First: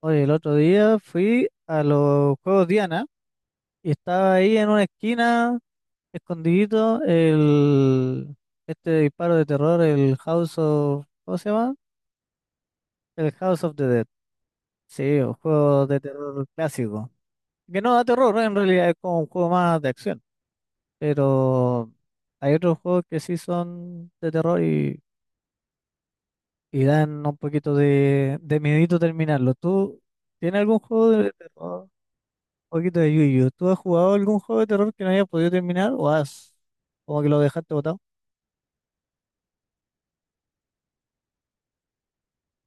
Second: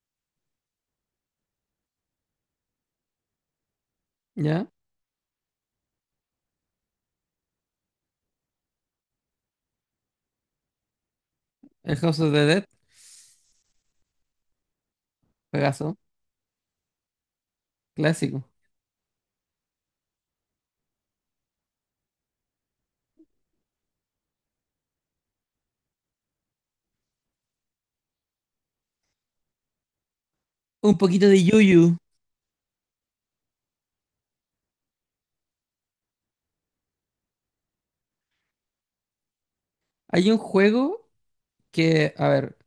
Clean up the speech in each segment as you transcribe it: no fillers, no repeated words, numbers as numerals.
Oye, el otro día fui a los Juegos Diana y estaba ahí Ya, en una esquina, escondidito, el disparo de terror, el House of, ¿cómo se llama? el House of the Dead, El House of the Dead. Sí, un juego pegazo, de terror clásico. Que no da terror, clásico. en realidad es como un juego más de acción. Pero hay otros juegos que sí son de terror y dan un poquito de miedito terminarlo. ¿Tú tienes algún Un juego poquito de de terror? Yuyu. Poquito de Yu Yuyu. ¿Tú has jugado algún juego de terror que no hayas podido terminar o has como que lo dejaste botado? Hay un juego que, a ver,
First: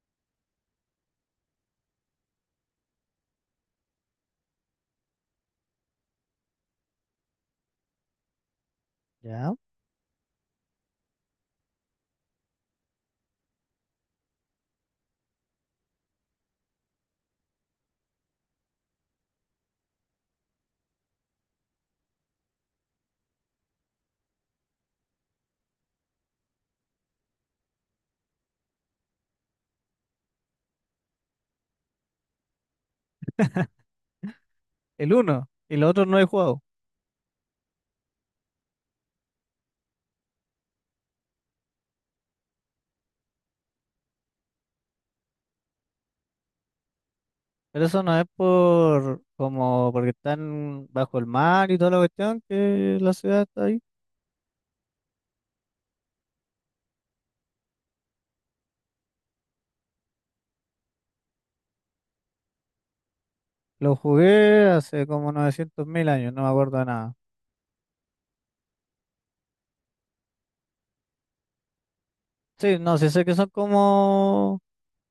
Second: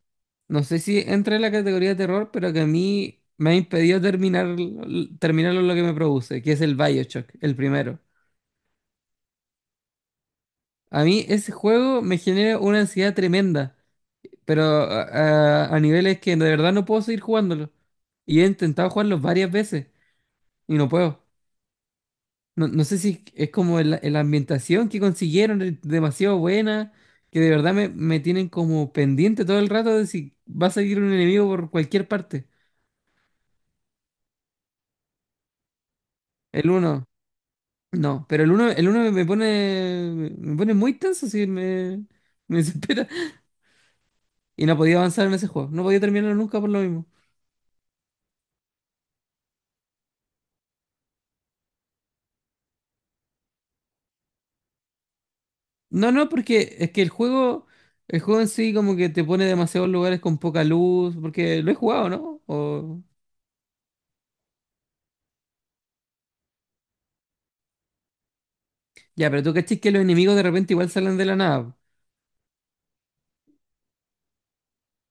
no sé si entra en la categoría de terror, pero que a mí me ha impedido terminarlo lo que me produce, que es el BioShock, el primero. Ya. A mí ese juego me genera una ansiedad tremenda, pero a niveles que de verdad no puedo seguir jugándolo. Y he intentado jugarlo varias veces y no puedo. No, no sé si es como la ambientación que consiguieron, es demasiado buena, que de verdad me tienen como pendiente todo el rato de si va a salir un enemigo por cualquier parte. El uno y los otros no he jugado. El uno, no, pero el uno me pone muy tenso, sí, me desespera. Y no podía avanzar en ese juego, no podía terminarlo nunca por lo mismo. Pero eso no es por como porque están bajo el mar y toda la cuestión que la ciudad está ahí. No, no, porque es que el juego en sí como que te pone demasiados lugares con poca luz, porque lo he jugado, ¿no? O... Lo jugué hace como 900 mil años, no me acuerdo de nada. Ya, pero tú cachis que los enemigos de repente igual salen de la nada. Sí, no, sí sé que son como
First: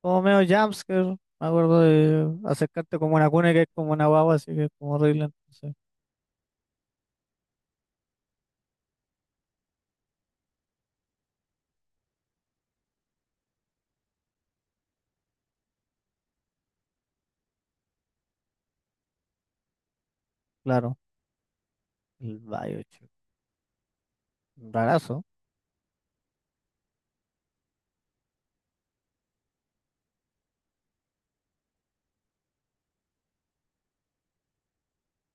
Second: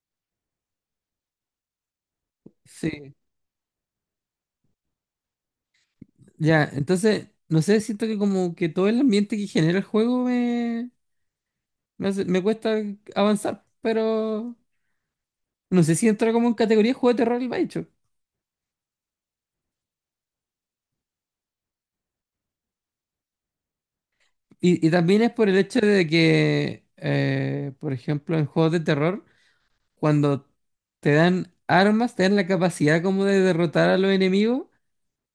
como medio jumpscare. Me acuerdo de acercarte Sí. como una cuna que es como una guagua, así que es como horrible. Entonces, Ya, entonces, no sé, siento que como que todo el ambiente que genera el juego me cuesta avanzar, pero no sé si entra como en categoría de juego de terror el Bioshock. claro, el Bioshock. Y también Rarazo. es por el hecho de que, por ejemplo, en juegos de terror, cuando te dan armas, te dan la capacidad como de derrotar a los enemigos,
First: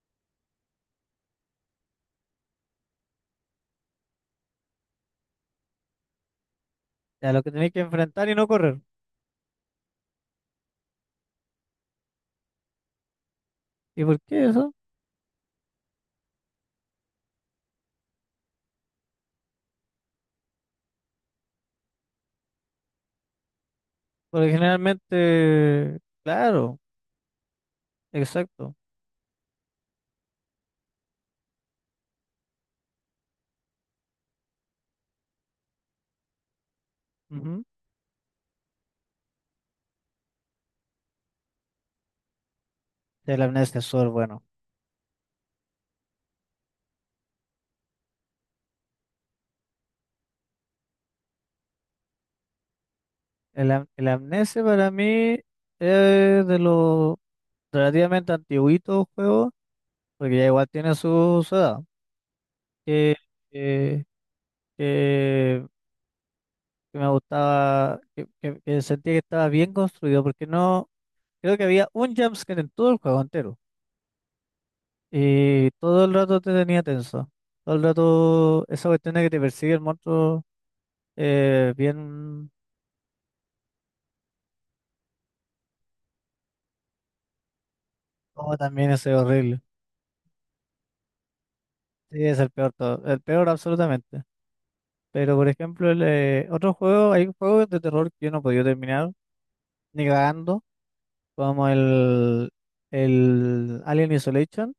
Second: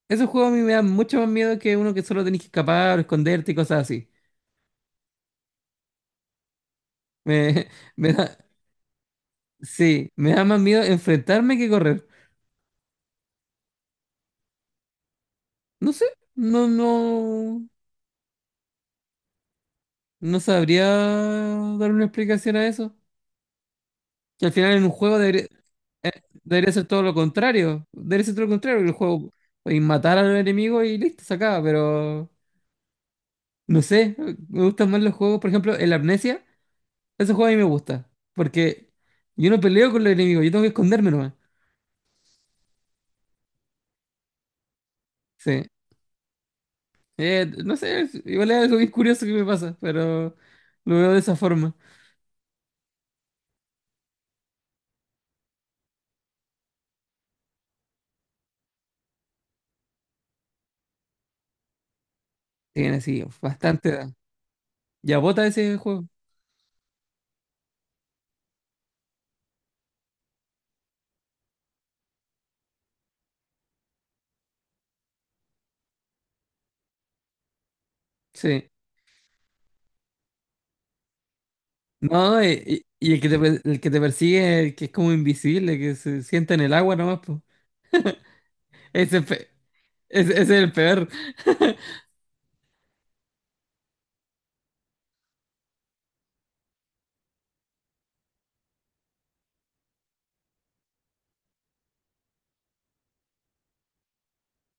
esos juegos a mí me dan mucho más miedo que uno que solo tenés que escapar o esconderte y cosas así. A lo que Me, tenéis que me enfrentar y da, no correr. sí, me da más miedo enfrentarme que correr. ¿Y por qué eso? No sé, no, no, no sabría dar una explicación a eso. Que Porque al final en un juego debería, generalmente, eh, debería claro, ser todo lo contrario. Debería ser todo lo exacto. contrario, que el juego y matar al enemigo y listo, se acaba. Pero no sé, me gustan más los juegos, por ejemplo, el Amnesia, ese juego a mí me Ujú. gusta. Porque yo no peleo con los enemigos, yo tengo que esconderme nomás. El amnesia es súper bueno. Sí. No sé, igual es algo bien curioso que me pasa, pero lo veo de esa forma. El amnesia para mí es de los relativamente antiguitos juegos, porque ya igual tiene su edad. Tiene Que, así bastante que, edad. Ya bota que- ese juego. que me gustaba, que sentía que estaba bien construido, porque no, creo que había un jumpscare en todo el juego entero. Y todo el rato te tenía tenso. Todo el rato Sí. esa cuestión de que te persigue el monstruo, No, bien, y el que te, per- el que te persigue, el que es como invisible, que se sienta en el agua nomás, pues. como también es Ese, pe- horrible. ese es el peor. Sí, es el peor todo, el peor absolutamente. Pero por ejemplo, el, otro juego, hay juegos de terror que yo no podía terminar, ni cagando, como el Alien Isolation,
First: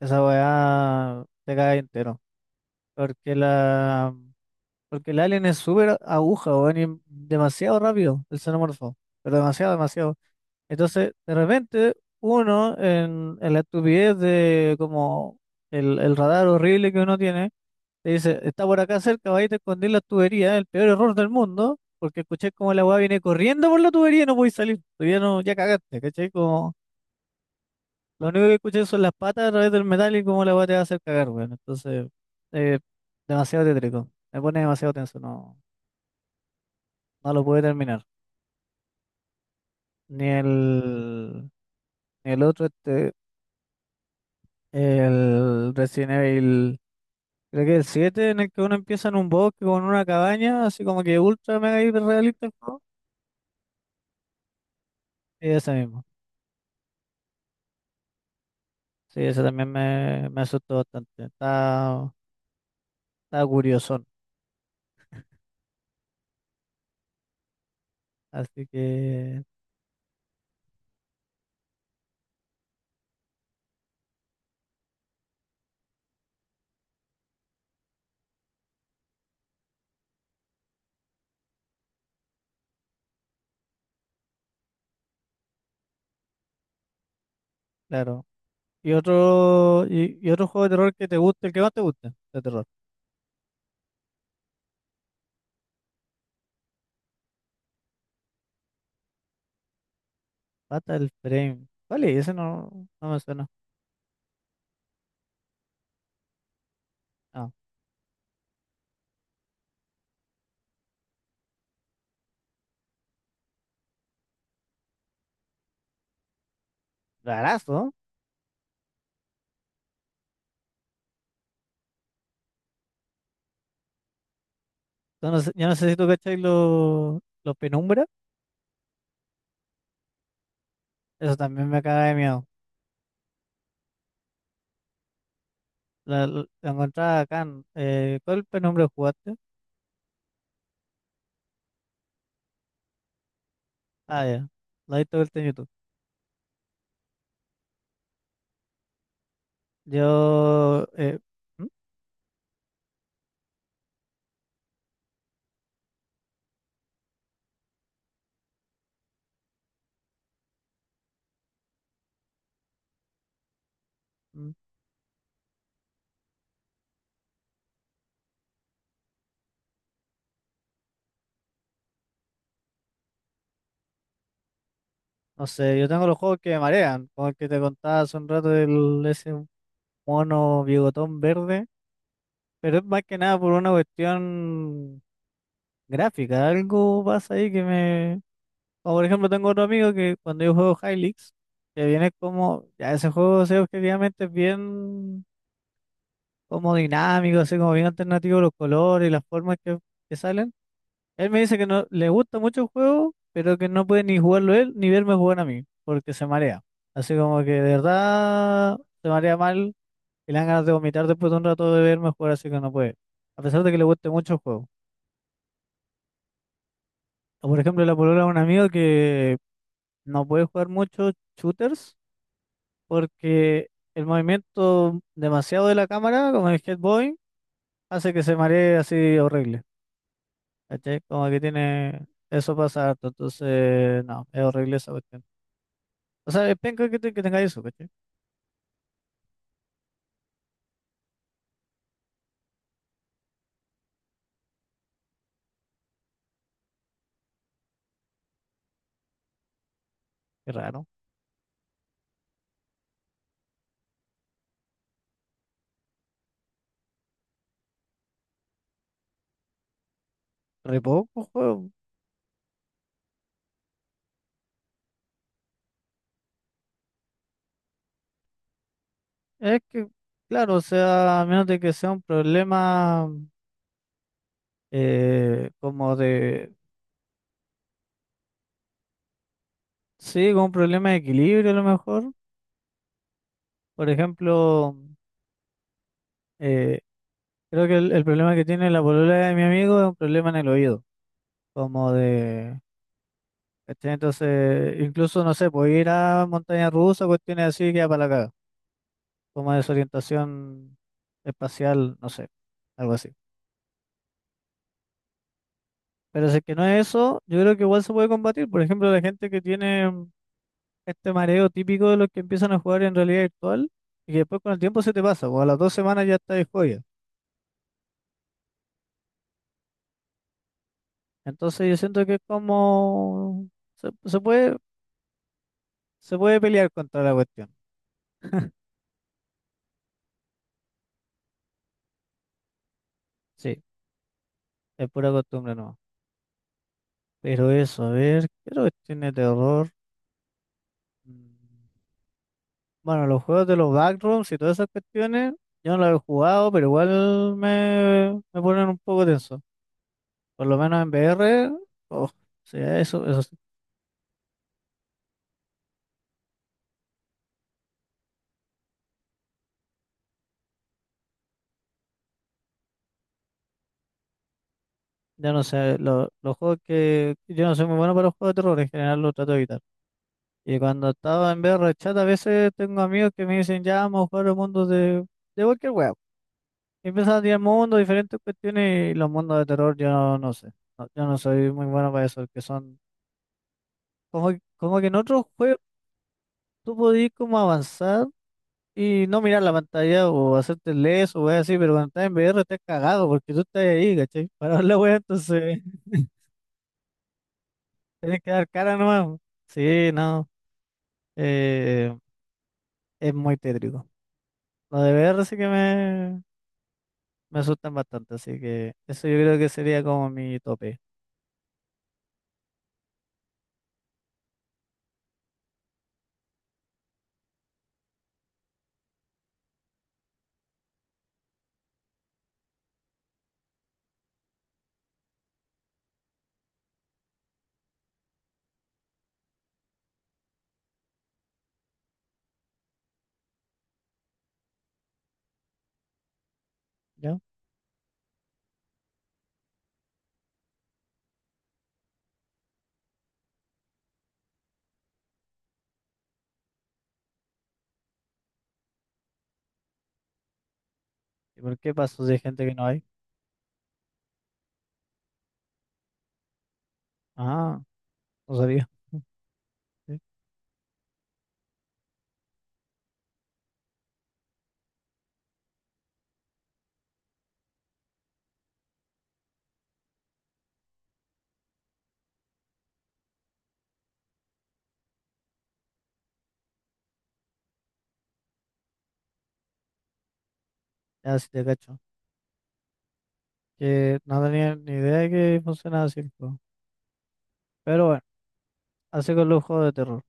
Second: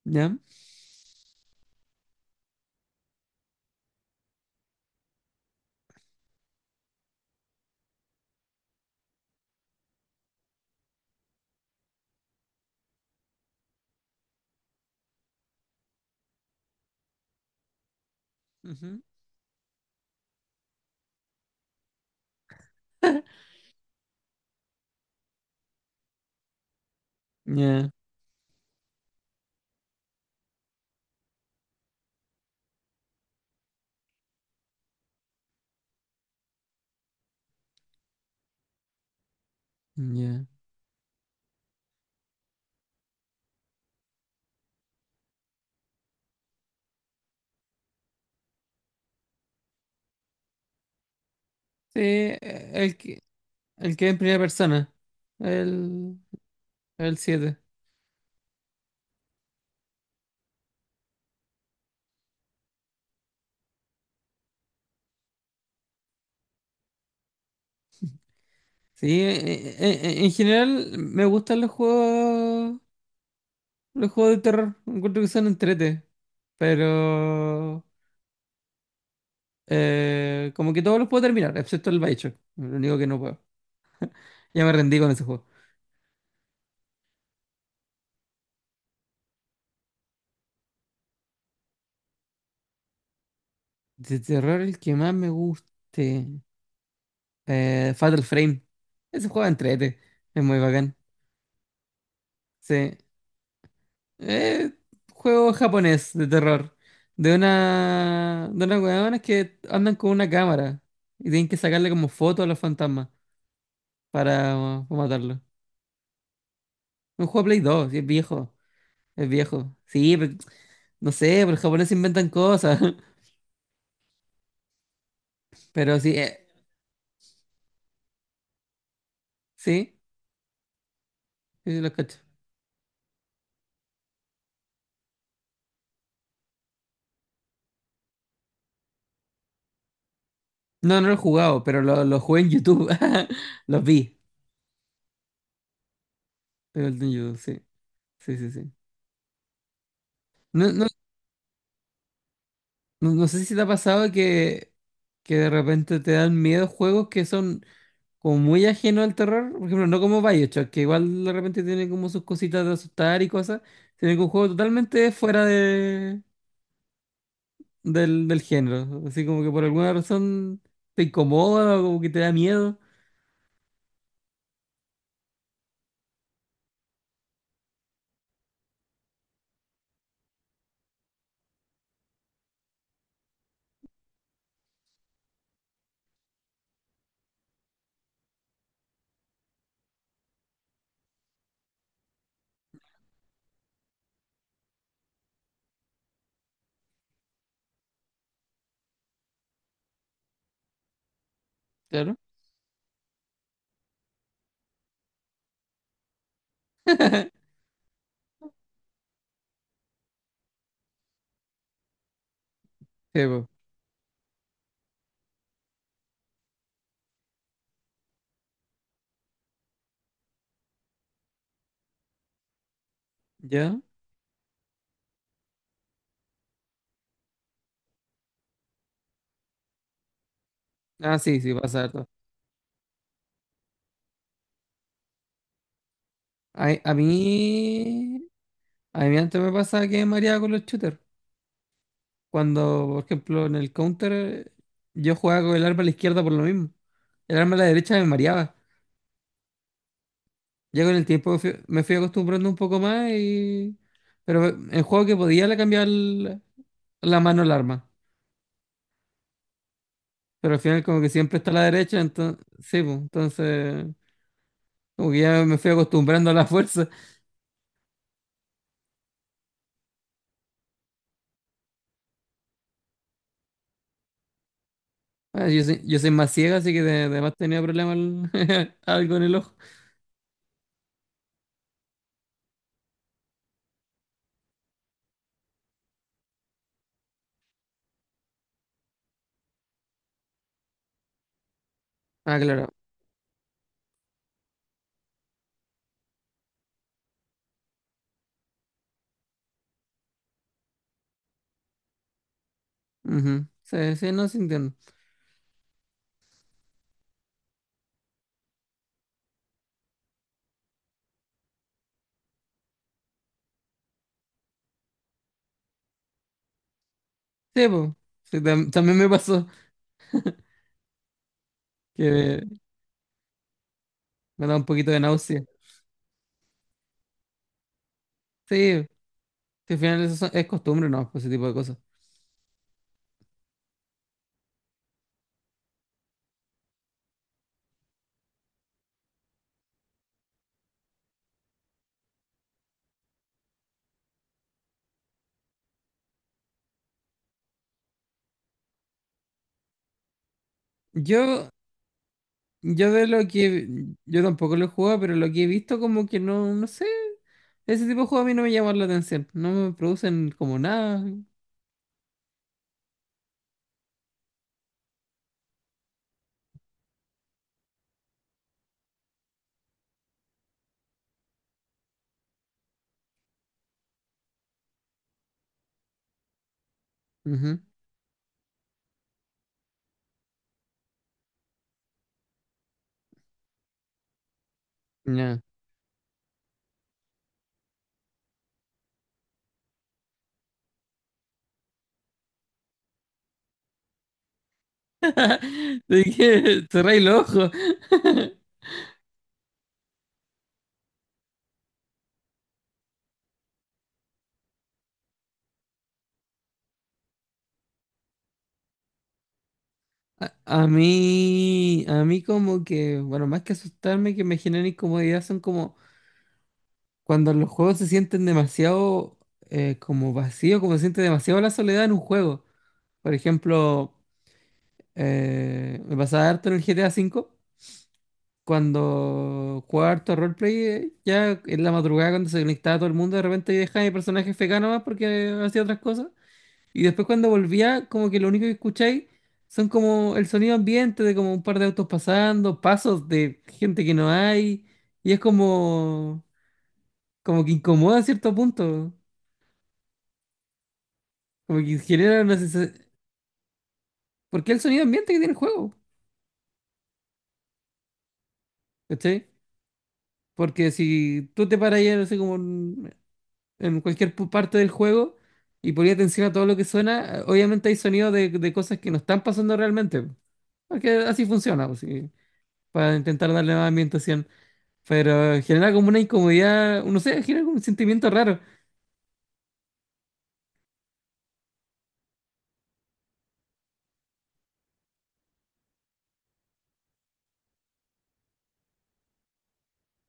esa ¿Ya? weá te cae entero. Porque la Porque el alien es súper aguja, weón, y demasiado rápido, el xenomorfo. Pero demasiado, demasiado. Entonces, de repente, uno en la estupidez de como el radar horrible que uno tiene, te dice, está por acá Ujú. cerca, va a te escondí la tubería, el peor error del mundo, porque escuché como la weá viene corriendo por la tubería y no podéis salir, tú ya no, ya cagaste, ¿cachai? Como, Ya, lo único que escuché son las patas a través del metal y cómo la weá te va a hacer cagar, weón. Entonces, eh, demasiado tétrico, me pone demasiado tenso, no, no lo pude terminar. Ni ya. el, ni el otro, este, el Resident Evil. Creo que el 7 en el que uno empieza en un bosque con una cabaña, así como que ultra mega Sí, hiper realista el juego. El que es en primera persona. Y ese mismo. El, el siete. Sí, ese también me asustó bastante. Está, está curiosón. Así Sí, que, en general me gustan los juegos de terror. Encuentro que son entrete. Pero como que todos los puedo terminar, excepto el Bioshock. Lo único que no puedo. Ya me rendí con ese juego. claro. Y otro, y otro juego de terror que te guste, el que más te guste de terror. De terror el que más me guste. Fatal Frame. Ese juego entrete. Es muy bacán. Fatal Frame. Vale, ese no, Sí. no me suena. Eh, juego japonés de terror. De No. una. De unas hueonas que andan con una cámara. Y tienen que sacarle como fotos a los fantasmas para matarlos. Un juego de Play Rarazo, 2, ¿no? y es viejo. Es viejo. Sí, pero- no sé, pero los japoneses inventan cosas. Yo no sé si Pero tú sí, cacháis los penumbra. sí, Eso también me sí, los caga de cacho. miedo. La encontraba acá. ¿Cuál penumbra jugaste? No, no lo he jugado, pero lo jugué en YouTube. Los vi. Ah, ya. La he visto vuelta en YouTube. De Golden Judo, sí. Sí, sí, sí. No, Yo, no, ¿mm? no, no sé si te ha pasado que, de repente te dan miedo juegos que son como muy ajenos al terror. Por ejemplo, no como BioShock, que igual de repente tiene como sus cositas de asustar y cosas. Tiene que un juego ¿Mm? totalmente fuera del género. Así como que por alguna razón te incomoda o como que te da miedo. No sé, yo tengo los juegos que me marean, como el que te contaba hace un rato del ese mono bigotón verde, pero es más que nada por una cuestión gráfica, algo pasa ahí que me... Como por ejemplo tengo otro amigo que cuando yo juego High Leaks, que viene como, ya ese juego o sea, objetivamente es bien como dinámico, así como bien alternativo los colores y las formas que salen. Él me dice que no le Claro. gusta mucho el juego, pero que no puede ni jugarlo él ni verme jugar a mí, porque se marea. Así como que de verdad se marea mal y le dan ganas de vomitar después de un rato de verme jugar, así que no puede. Sí, A po. pesar de que le guste mucho el juego. O por ejemplo, la polola de un amigo que no puede jugar mucho shooters porque ¿Ya? el movimiento demasiado de la cámara, como el Head Boy, hace que se maree así horrible. ¿Cachai? Ah, Como que sí, sí, pasa tiene. harto. Eso pasa harto, entonces no, es horrible esa cuestión. O sea, es A, penca a que, que tenga eso, ¿cachai? mí, a mí antes me pasaba que me mareaba con los shooters. Cuando, por ejemplo, en el counter, yo jugaba con el arma a la izquierda por lo mismo. El arma a la derecha me mareaba. Qué Ya raro. con el tiempo me fui acostumbrando un poco más y... Pero en juego que podía le cambiaba la mano al arma. Pero al Re final como que poco siempre está a la juego. derecha, entonces... Sí, pues, entonces... Como que ya me fui acostumbrando a la fuerza. Es que, claro, o sea, a menos de que sea un problema Ah, yo soy, como yo soy más de. ciega, así que además tenía problemas algo en el ojo. Sí, como un problema de equilibrio a lo mejor. Por ejemplo, eh, creo que el problema que tiene la polola de mi amigo es un problema en el oído. Como Ah, de. claro. ¿Cachai? Entonces, incluso, no sé, puede ir a montaña rusa, cuestiones así, queda para la caga. Como desorientación espacial, no sé, algo así. Ujú. Sí, sí, no, se entiende. Pero si es que no es eso, yo creo que igual se puede combatir. Por ejemplo, la gente que tiene este mareo típico de los que empiezan a jugar en realidad virtual y que después con el tiempo se te pasa, o a las dos semanas ya estás de joya. Sí, pues. Sí, también me pasó Entonces yo siento que es que como... Se, me da un poquito de náusea. se puede pelear contra la cuestión. Sí, que al final eso son- es costumbre, ¿no? Pues ese tipo de cosas. Sí, es pura costumbre no. Pero eso, a ver, ¿qué otra cuestión de terror? Mm, Bueno, los juegos de los backrooms y todas esas cuestiones, yo no los he jugado, pero igual me, me ponen un poco tenso. Por lo menos en VR, Yo, oh, sí, yo eso, de eso lo sí. que... Yo tampoco lo he jugado, pero lo que he visto como que no, no sé. Ese tipo de juego a mí no me llama la atención. No me producen como nada. Yo no sé, los juegos que... Yo no soy muy bueno para los juegos de terror, en general los trato de evitar. Y cuando estaba en VR chat, a veces tengo amigos que me dicen, ya vamos a jugar el mundo de cualquier web. Y empiezan a tirar Ujú, mundos, diferentes cuestiones, y los mundos de terror yo no, no sé. No, yo no soy muy bueno para eso, que son... Como, como que en otros ya. juegos tú podías como avanzar. Y no mirar la pantalla o hacerte el leso o weas así, pero cuando estás en VR estás cagado porque tú estás ahí, ¿cachai? Para ver la wea, entonces ¿De qué? Cerré el ojo. tienes que dar cara nomás. Sí, no, eh, es muy tétrico. Lo de VR sí que me asustan bastante, así que eso yo creo que sería como A, mi a tope, mí, a mí como que, bueno, más que asustarme, que me generan incomodidad, son como cuando los juegos se sienten demasiado como vacío, como se siente demasiado la soledad en un juego. Por ejemplo, me pasaba harto en el GTA V, cuando jugaba harto roleplay, ya en la madrugada cuando se conectaba todo el mundo, de repente yo dejaba mi personaje FK más porque hacía otras cosas. Y después ¿ya? cuando volvía, como que lo único que escucháis son como el sonido ambiente de como un par de autos pasando, pasos de gente que no hay. Y es como, como que incomoda a cierto punto. ¿Y por Como qué que paso si hay genera una gente que no hay? sensación... Porque es el sonido ambiente que tiene el juego, Ah, no sabía. ¿cachai? Sí, Porque si tú te paras ahí, no sé, como en, cualquier parte del juego y ponías atención a todo lo que suena, obviamente hay sonidos de cosas que no están pasando realmente. Porque así funciona, pues, sí, para intentar darle más ambientación. Pero genera como una incomodidad, no sé, genera como un sentimiento raro. ya sí te cacho. Que no tenía ni idea de que funcionaba así el juego. Pero bueno, así con los juegos de terror.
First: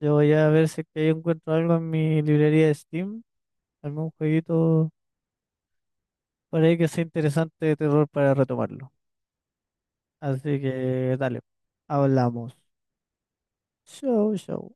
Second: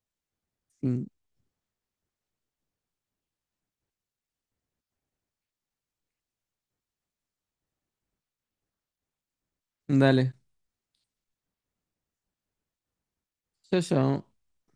Yo voy a ver si es que Mm, yo encuentro algo en mi librería de Steam, algún jueguito por ahí que sea interesante de terror para retomarlo. Dale Así que dale, hablamos. Chao, chao. Chau, chau.